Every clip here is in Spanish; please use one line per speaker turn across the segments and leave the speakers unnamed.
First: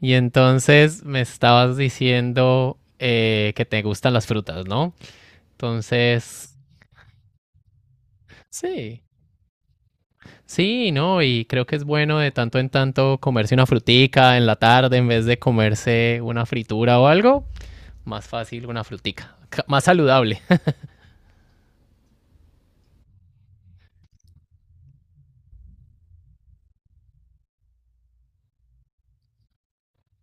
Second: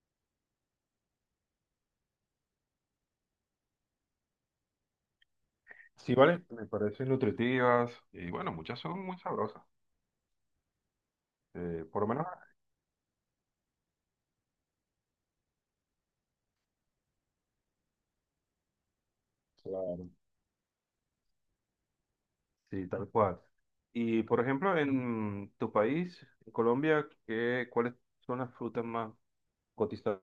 Y entonces me estabas diciendo que te gustan las frutas, ¿no?
Sí, vale,
Entonces,
me parecen nutritivas y bueno, muchas
sí,
son muy sabrosas,
sí, ¿no? Y creo que es
por lo
bueno
menos.
de tanto en tanto comerse una frutica en la tarde en vez de comerse una fritura o algo. Más fácil una frutica, más
Claro.
saludable.
Sí, tal cual. Y por ejemplo, en tu país, en Colombia, ¿qué, cuáles son las frutas más cotizadas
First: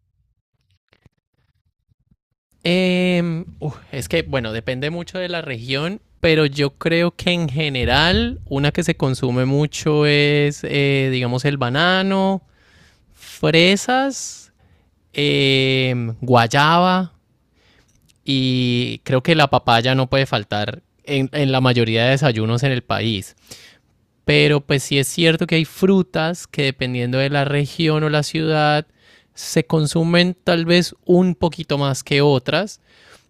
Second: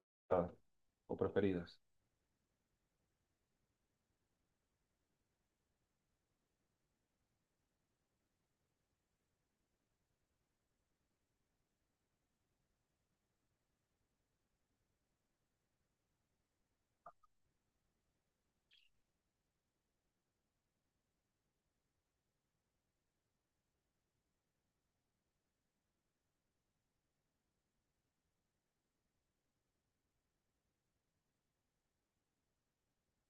o preferidas?
Es que, bueno, depende mucho de la región, pero yo creo que en general una que se consume mucho es, digamos, el banano, fresas guayaba y creo que la papaya no puede faltar en la mayoría de desayunos en el país. Pero pues sí es cierto que hay frutas que dependiendo de la región o la ciudad se consumen tal vez un poquito más que otras.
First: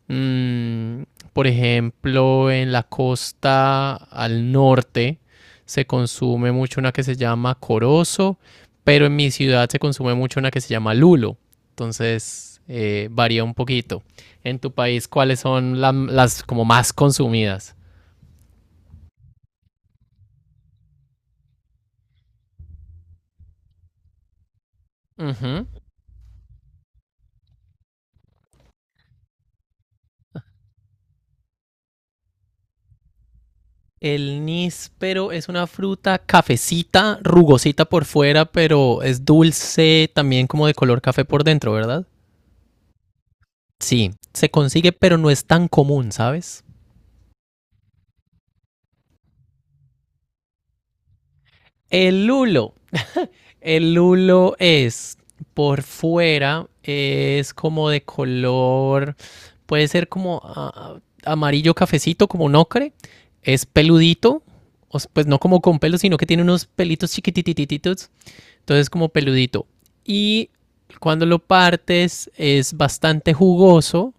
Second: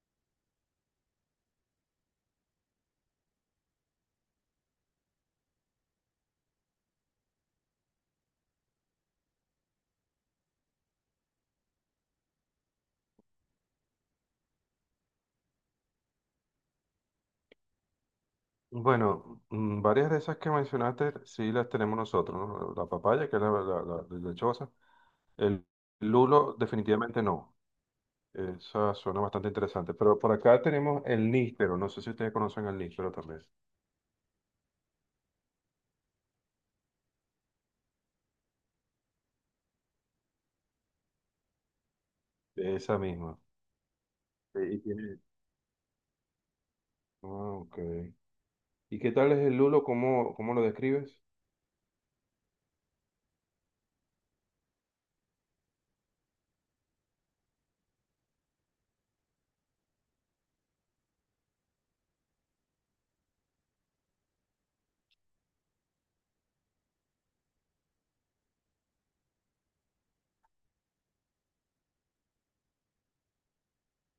Mm, por ejemplo, en la costa al norte se consume mucho una que se llama corozo, pero en mi ciudad se consume mucho una que se llama lulo. Entonces, varía un poquito. En tu país, ¿cuáles son las como más consumidas?
Bueno, varias de esas que mencionaste sí las tenemos nosotros, ¿no? La papaya, que es la lechosa. El
Ujú.
lulo, definitivamente no. Esa suena bastante interesante. Pero por acá tenemos el níspero. No sé si ustedes conocen el níspero también.
El níspero es una fruta cafecita, rugosita por fuera, pero es dulce, también como de color café por dentro, ¿verdad?
Esa misma.
Sí, se
Y
consigue, pero
tiene...
no es tan común, ¿sabes?
Ah, ok. ¿Y qué tal es el lulo? ¿Cómo lo describes?
El lulo. El lulo es por fuera, es como de color, puede ser como ah, amarillo cafecito, como un ocre. Es peludito, pues no como con pelos, sino que tiene unos pelitos chiquititititos. Entonces como peludito. Y cuando lo partes es bastante jugoso,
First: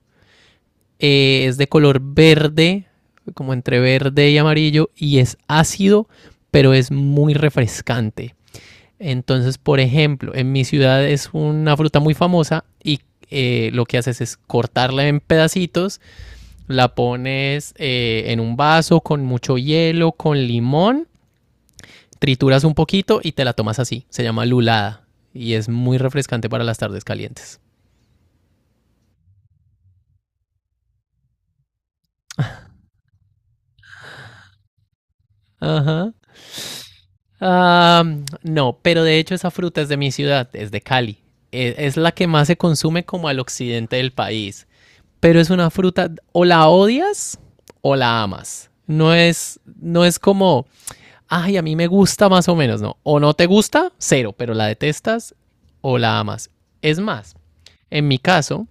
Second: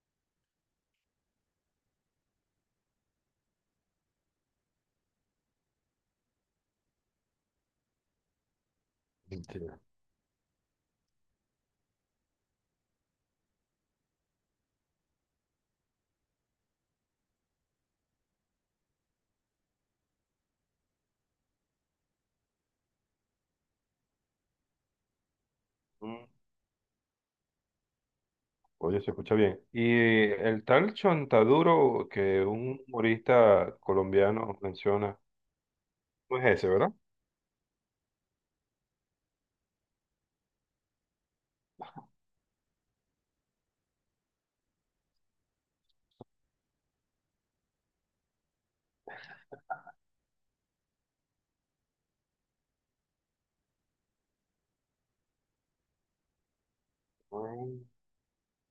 es de color verde, como entre verde y amarillo, y es ácido, pero es muy refrescante. Entonces, por
Mentira.
ejemplo, en mi ciudad es una fruta muy famosa y lo que haces es cortarla en pedacitos, la pones en un vaso con mucho hielo, con limón, trituras un poquito y te la tomas así. Se llama lulada y es muy
Mm.
refrescante para las tardes calientes.
Oye, se escucha bien. Y el tal Chontaduro que un humorista colombiano menciona,
Ajá.
no es ese, ¿verdad?
Ah, no, pero de hecho esa fruta es de mi ciudad, es de Cali. Es la que más se consume como al occidente del país. Pero es una fruta, o la odias o la amas. No es como, ay, a mí me gusta más o menos, no. O no te gusta, cero, pero la detestas o la amas. Es más,
Mm,
en mi caso,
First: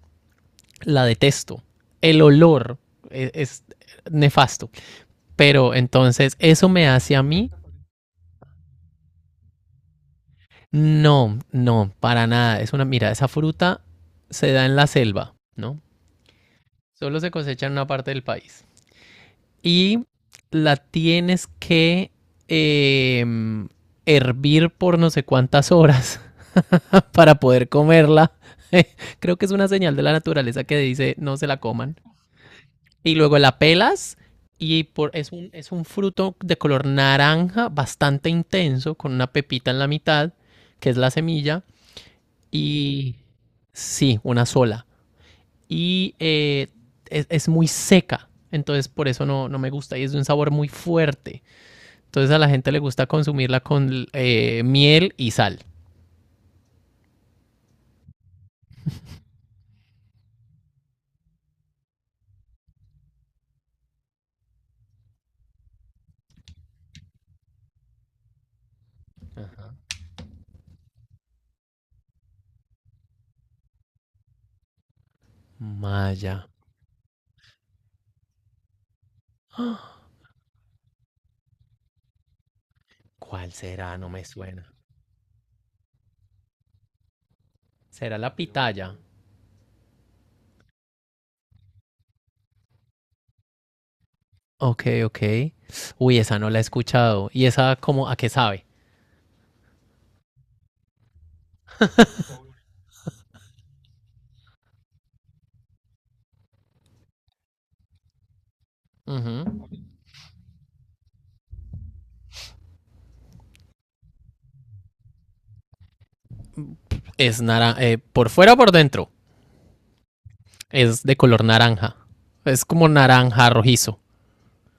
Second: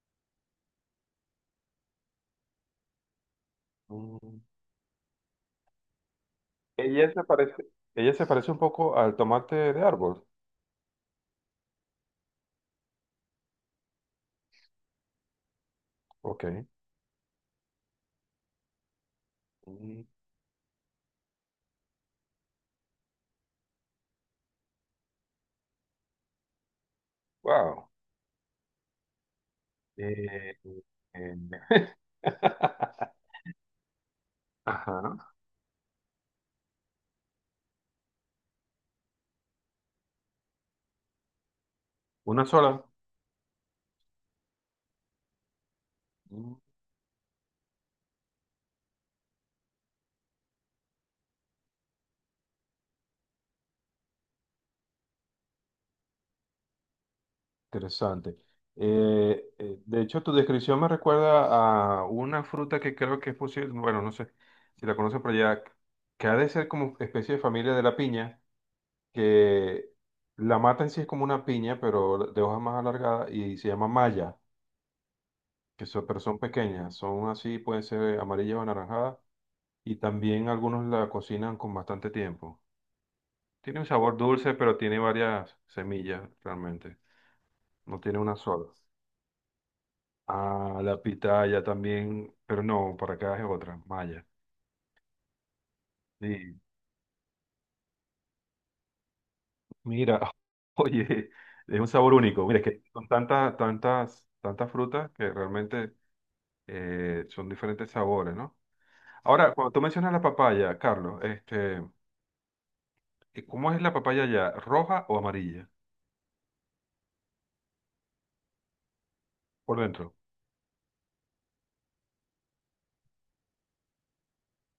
la detesto. El olor es
mm.
nefasto. Pero entonces, eso me
Ella
hace a
se
mí.
parece, ella se parece un poco al tomate de árbol.
No, no, para nada. Mira, esa fruta se da en la selva, ¿no?
Ok.
Solo se cosecha en una parte del país.
Mm,
Y la tienes que eh, hervir por no sé cuántas horas para poder
Wow.
comerla. Creo que es una señal de la
Eh,
naturaleza que dice
eh,
no se la coman. Y luego la pelas
Ajá.
es un fruto de color naranja bastante intenso con una pepita en la mitad, que es la semilla.
Una sola.
Y sí, una sola. Y es muy seca. Entonces por eso no, no me gusta y es de un sabor muy fuerte. Entonces a la gente le gusta consumirla con miel y sal.
Interesante. De hecho, tu descripción me recuerda a una fruta que creo que es posible, bueno, no sé si la conocen por allá, que ha de ser como especie de familia de la piña, que la mata en sí es como una piña, pero de hojas más alargadas y se llama malla, que son, pero son
Maya.
pequeñas, son así, pueden ser amarillas o anaranjadas, y también algunos la cocinan con bastante tiempo.
¿Cuál
Tiene un
será? No
sabor
me
dulce,
suena.
pero tiene varias semillas realmente, no
¿Será
tiene una
la
sola.
pitaya?
Ah, la pitaya también, pero no, para acá es otra, maya.
Ok, ok. Uy, esa no la
Sí,
he escuchado. ¿Y esa como a qué sabe?
mira, oye, es un sabor único. Mira, es que son tantas, tantas, tantas frutas que realmente son diferentes sabores, ¿no?
Ujú.
Ahora, cuando tú mencionas la papaya, Carlos, este, ¿cómo es la papaya ya? ¿Roja o amarilla?
Es naranja. Por fuera o por dentro.
Por dentro,
Es de color naranja. Es como naranja rojizo.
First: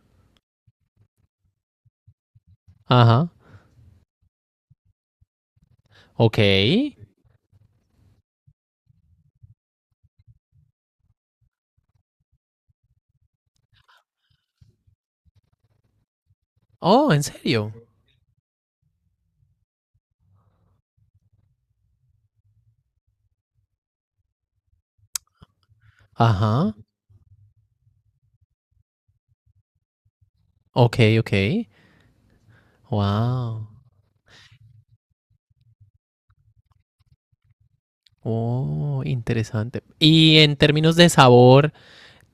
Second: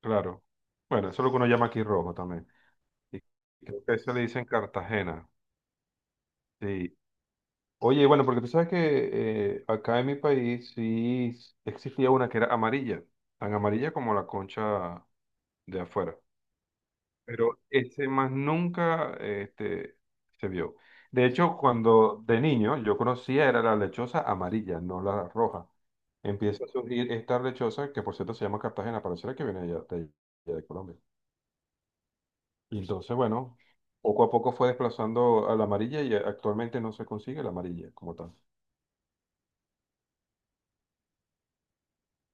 claro. Bueno, eso es lo que uno llama aquí rojo también. Y
Ajá.
creo que eso le dicen Cartagena.
Ok.
Sí, oye, bueno, porque tú sabes que acá en mi país sí s- existía una que era amarilla, tan amarilla como la concha de afuera,
Oh, ¿en
pero
serio?
ese más nunca se vio. De hecho, cuando de niño yo conocía era la lechosa amarilla, no la roja. Empieza a
Ajá.
surgir esta lechosa, que por cierto se llama Cartagena, pareciera que viene de allá de, allá de Colombia.
Ok, ok.
Y entonces, bueno,
Wow.
poco a poco fue desplazando a la amarilla y actualmente no se consigue la amarilla como tal.
Oh, interesante. Y en términos de sabor,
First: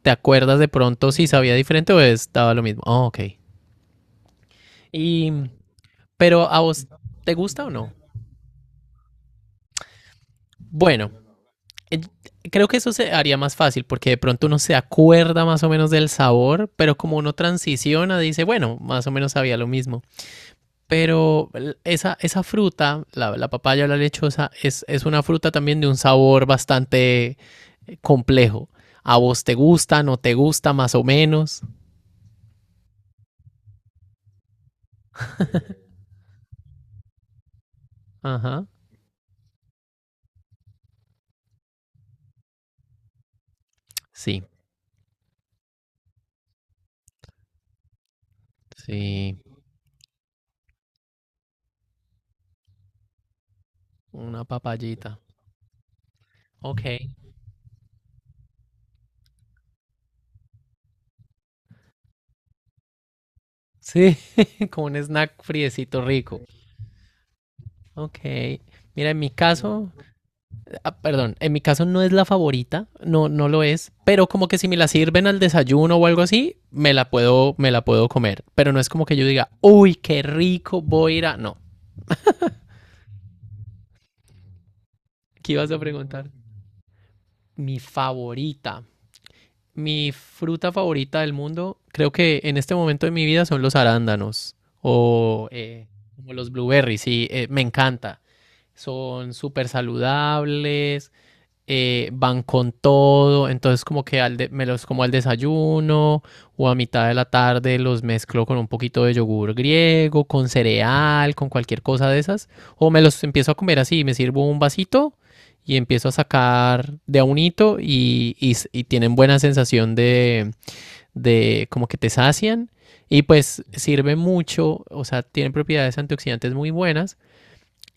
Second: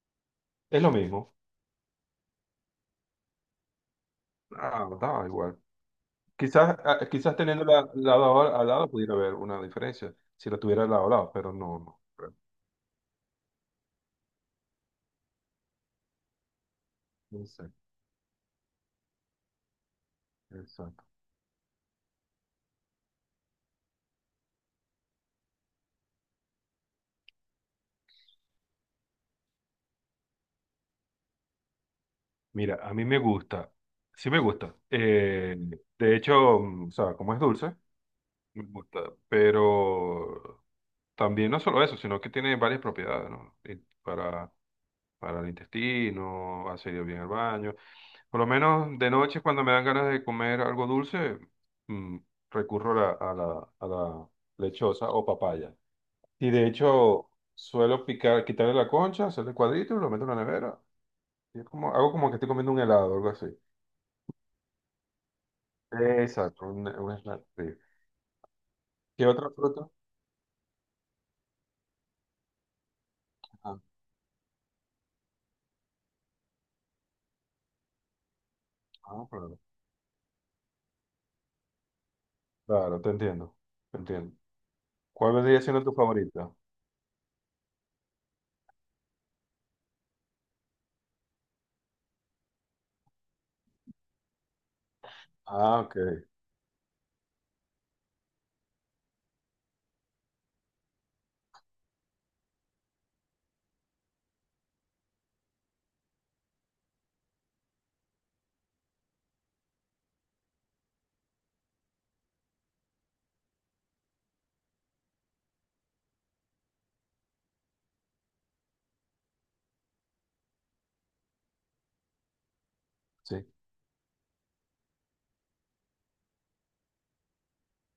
¿te acuerdas de
Es lo
pronto si
mismo.
sabía diferente o estaba lo mismo? Oh, ok.
Ah, da
Y,
igual.
pero a
Quizás,
vos,
ah,
¿te
quizás
gusta o
teniéndola
no?
lado a al lado pudiera haber una diferencia si lo tuviera lado a
Bueno,
lado, pero no,
eh,
no creo.
creo que eso se haría más fácil porque de pronto uno se acuerda más o menos del sabor, pero como uno
No sé,
transiciona, dice, bueno, más o menos sabía lo mismo.
exacto.
Pero esa fruta, la papaya o la lechosa, es una fruta también de un sabor bastante complejo. ¿A vos te gusta, no te gusta, más o menos?
Mira, a mí me gusta, sí me gusta. De hecho, o sea, como es dulce, me
Ajá,
gusta, pero también no solo eso, sino que tiene varias propiedades, ¿no? Y
sí,
para para el intestino, hace ir bien al baño. Por lo menos de
sí,
noche, cuando me dan ganas de comer algo dulce, mm, recurro a la
una
lechosa
papayita.
o papaya. Y de
Ok,
hecho, suelo picar, quitarle la concha, hacerle cuadritos, y lo meto en la nevera. Y es como, hago como que estoy comiendo un helado, algo así.
sí, como un snack friecito rico.
Exacto, un snack. Sí.
Ok, mira, en
¿Qué
mi
otra
caso,
fruta?
ah, perdón, en mi caso no es la favorita, no, no lo
Ah,
es, pero como que si me la sirven al desayuno o algo así, me la puedo comer, pero no es como que yo diga,
claro.
uy, qué rico, voy a ir a... No,
Claro, te entiendo, te entiendo. ¿Cuál
¿qué
vendría
ibas a
siendo tu
preguntar?
favorita?
Mi favorita, mi fruta favorita del mundo, creo que en este momento de mi vida son los arándanos o
Ah, ok,
como los blueberries, sí, me encanta. Son súper saludables, van con todo, entonces como que me los como al desayuno o a mitad de la tarde los mezclo con un poquito de yogur griego, con cereal, con cualquier cosa de esas, o me los empiezo a comer así, me sirvo un vasito y empiezo a sacar de a unito y tienen buena sensación de como que te sacian y
sí.
pues sirve mucho, o sea, tienen propiedades antioxidantes muy buenas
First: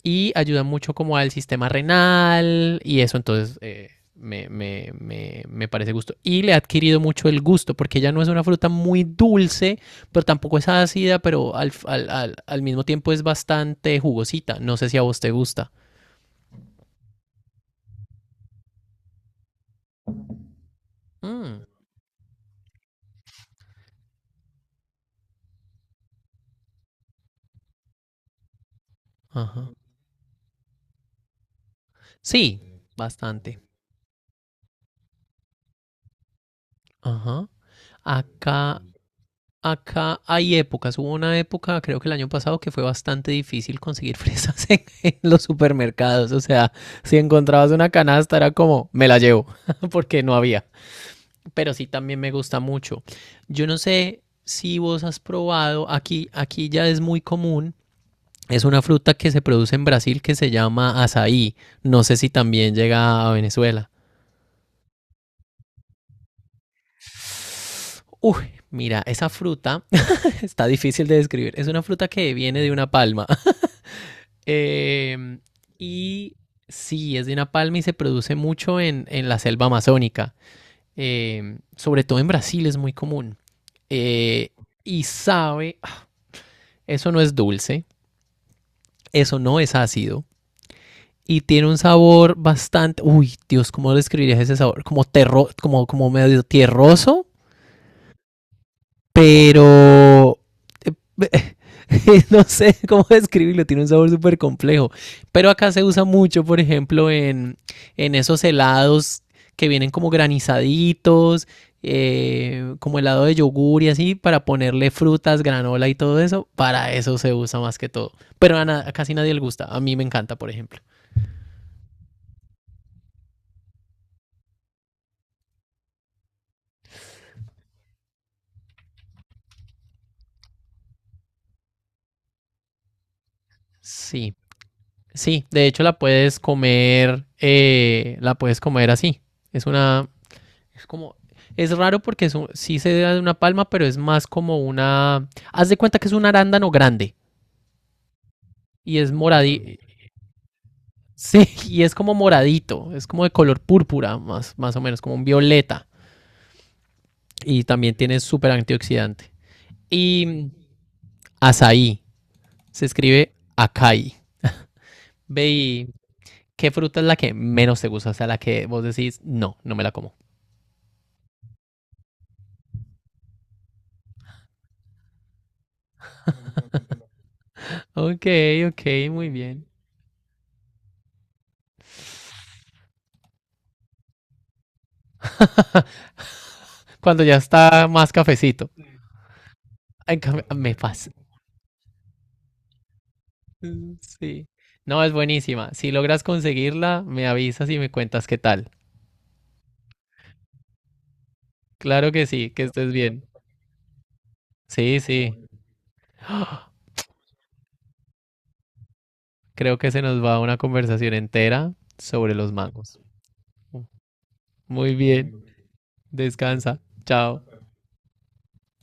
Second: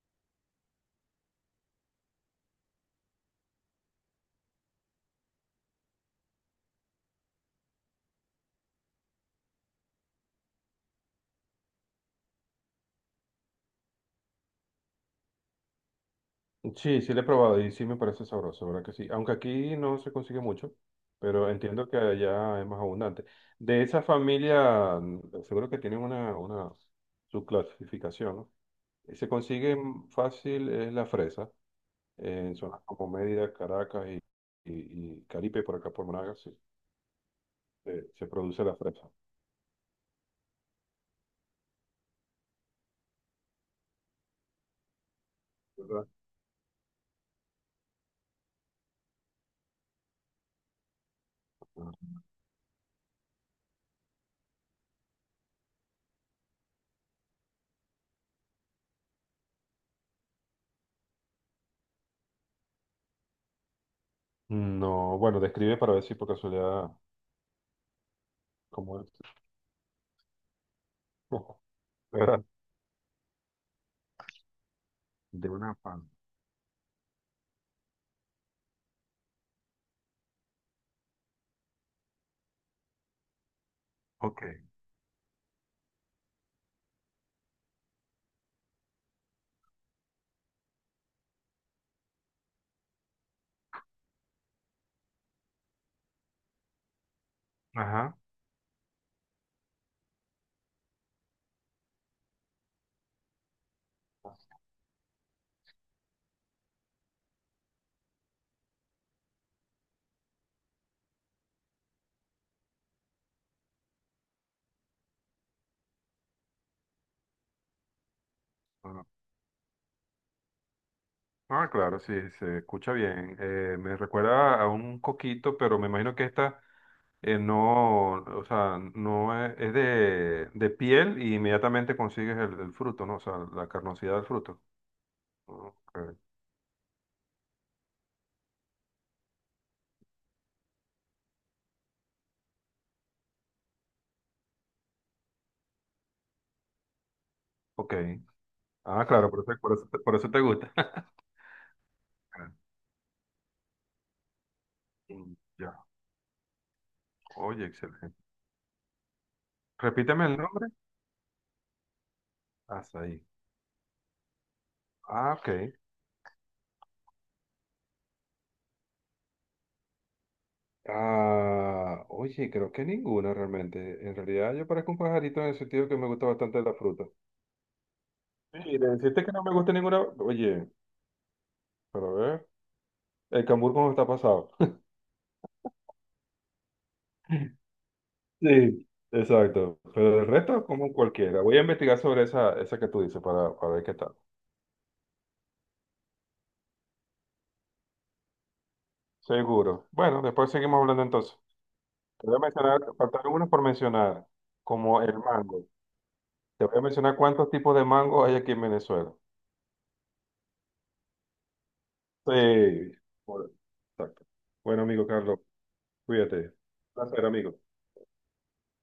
y ayuda mucho como al sistema renal y eso, entonces me parece gusto. Y le ha adquirido mucho el gusto, porque ella no es una fruta muy dulce, pero tampoco es ácida, pero al mismo tiempo es bastante jugosita. No sé si a vos te gusta.
Sí, sí lo he probado y sí me parece sabroso, ¿verdad que sí? Aunque aquí no se consigue mucho, pero
Mm,
entiendo que allá es más abundante. De esa familia, seguro que tienen una subclasificación, ¿no? Y se
ajá.
consigue fácil es la fresa, en
Sí,
zonas como Mérida,
bastante.
Caracas y, y Caripe, por acá por Monagas, sí,
Ajá.
se produce la
Acá
fresa.
Acá hay épocas. Hubo una época, creo que el año pasado, que fue bastante difícil conseguir fresas en los
¿Verdad?
supermercados. O sea, si encontrabas una canasta era como, me la llevo, porque no había. Pero sí
Ah.
también me gusta mucho. Yo no sé si vos has probado, aquí ya es muy común. Es una fruta que se produce en Brasil que se llama azaí. No sé si también llega a Venezuela.
No, bueno, describe para ver si por casualidad,
Uy,
como
mira,
es,
esa fruta está difícil de describir. Es una fruta que
¿verdad?
viene de una palma. Eh,
De una pan.
y sí, es de una palma y se produce mucho en la selva amazónica. Sobre todo en Brasil es muy común.
Ok.
Eh, y sabe, eso no es dulce, eso no es ácido. Y tiene un sabor bastante, uy, Dios, ¿cómo describirías ese sabor? Como, como medio tierroso,
Ajá.
pero eh, no sé cómo describirlo, tiene un sabor súper complejo. Pero acá se usa mucho, por ejemplo, en esos helados que vienen como granizaditos, como helado de yogur y así, para ponerle frutas, granola y todo eso. Para eso se usa más que todo. Pero a casi nadie le gusta. A mí me encanta, por ejemplo.
Ah, claro, sí, se escucha bien. Me recuerda a un coquito, pero me imagino que esta no, o sea, no es, es de piel y inmediatamente consigues el fruto, ¿no? O sea, la carnosidad del
Sí,
fruto.
sí. De hecho,
Ok,
la puedes comer así. Es una, Es como, es raro porque sí se da de una palma, pero es más como una, haz de cuenta que es un arándano grande
ok.
y
Ah,
es
claro,
moradito,
por eso te gusta.
sí, y es como moradito, es como de color púrpura, más, más o menos, como un
Ya,
violeta y
oye,
también
excelente.
tiene súper antioxidante.
Repíteme el
Y
nombre.
azaí, se
Azaí.
escribe acai.
Ah,
Ve
ok.
y, ¿qué fruta es la que menos te gusta? O sea, la que vos decís, no, no me la como.
Ah, oye, creo que ninguna realmente. En realidad yo parezco un pajarito en el sentido que me gusta bastante la fruta.
Ok,
Sí,
ok,
le deciste
muy
que no me
bien.
gusta ninguna. Oye, pero a ver, el cambur cómo está pasado.
Cuando ya está más cafecito.
Sí, exacto. Pero el resto,
Me
como
pasa.
cualquiera. Voy a investigar sobre esa, esa que tú dices para ver qué
Mm,
tal.
sí. No, es buenísima. Si logras conseguirla, me avisas y me cuentas qué tal.
Seguro. Bueno, después seguimos hablando entonces.
Claro que
Te voy a
sí, que
mencionar,
estés bien.
faltaron unos por mencionar,
Sí,
como el
sí.
mango. Te voy a mencionar cuántos tipos de mango hay aquí en Venezuela.
Creo que se nos va una conversación entera sobre los
Sí,
mangos.
por- exacto. Bueno,
Muy
amigo Carlos,
bien.
cuídate.
Descansa.
Un placer,
Chao.
amigo.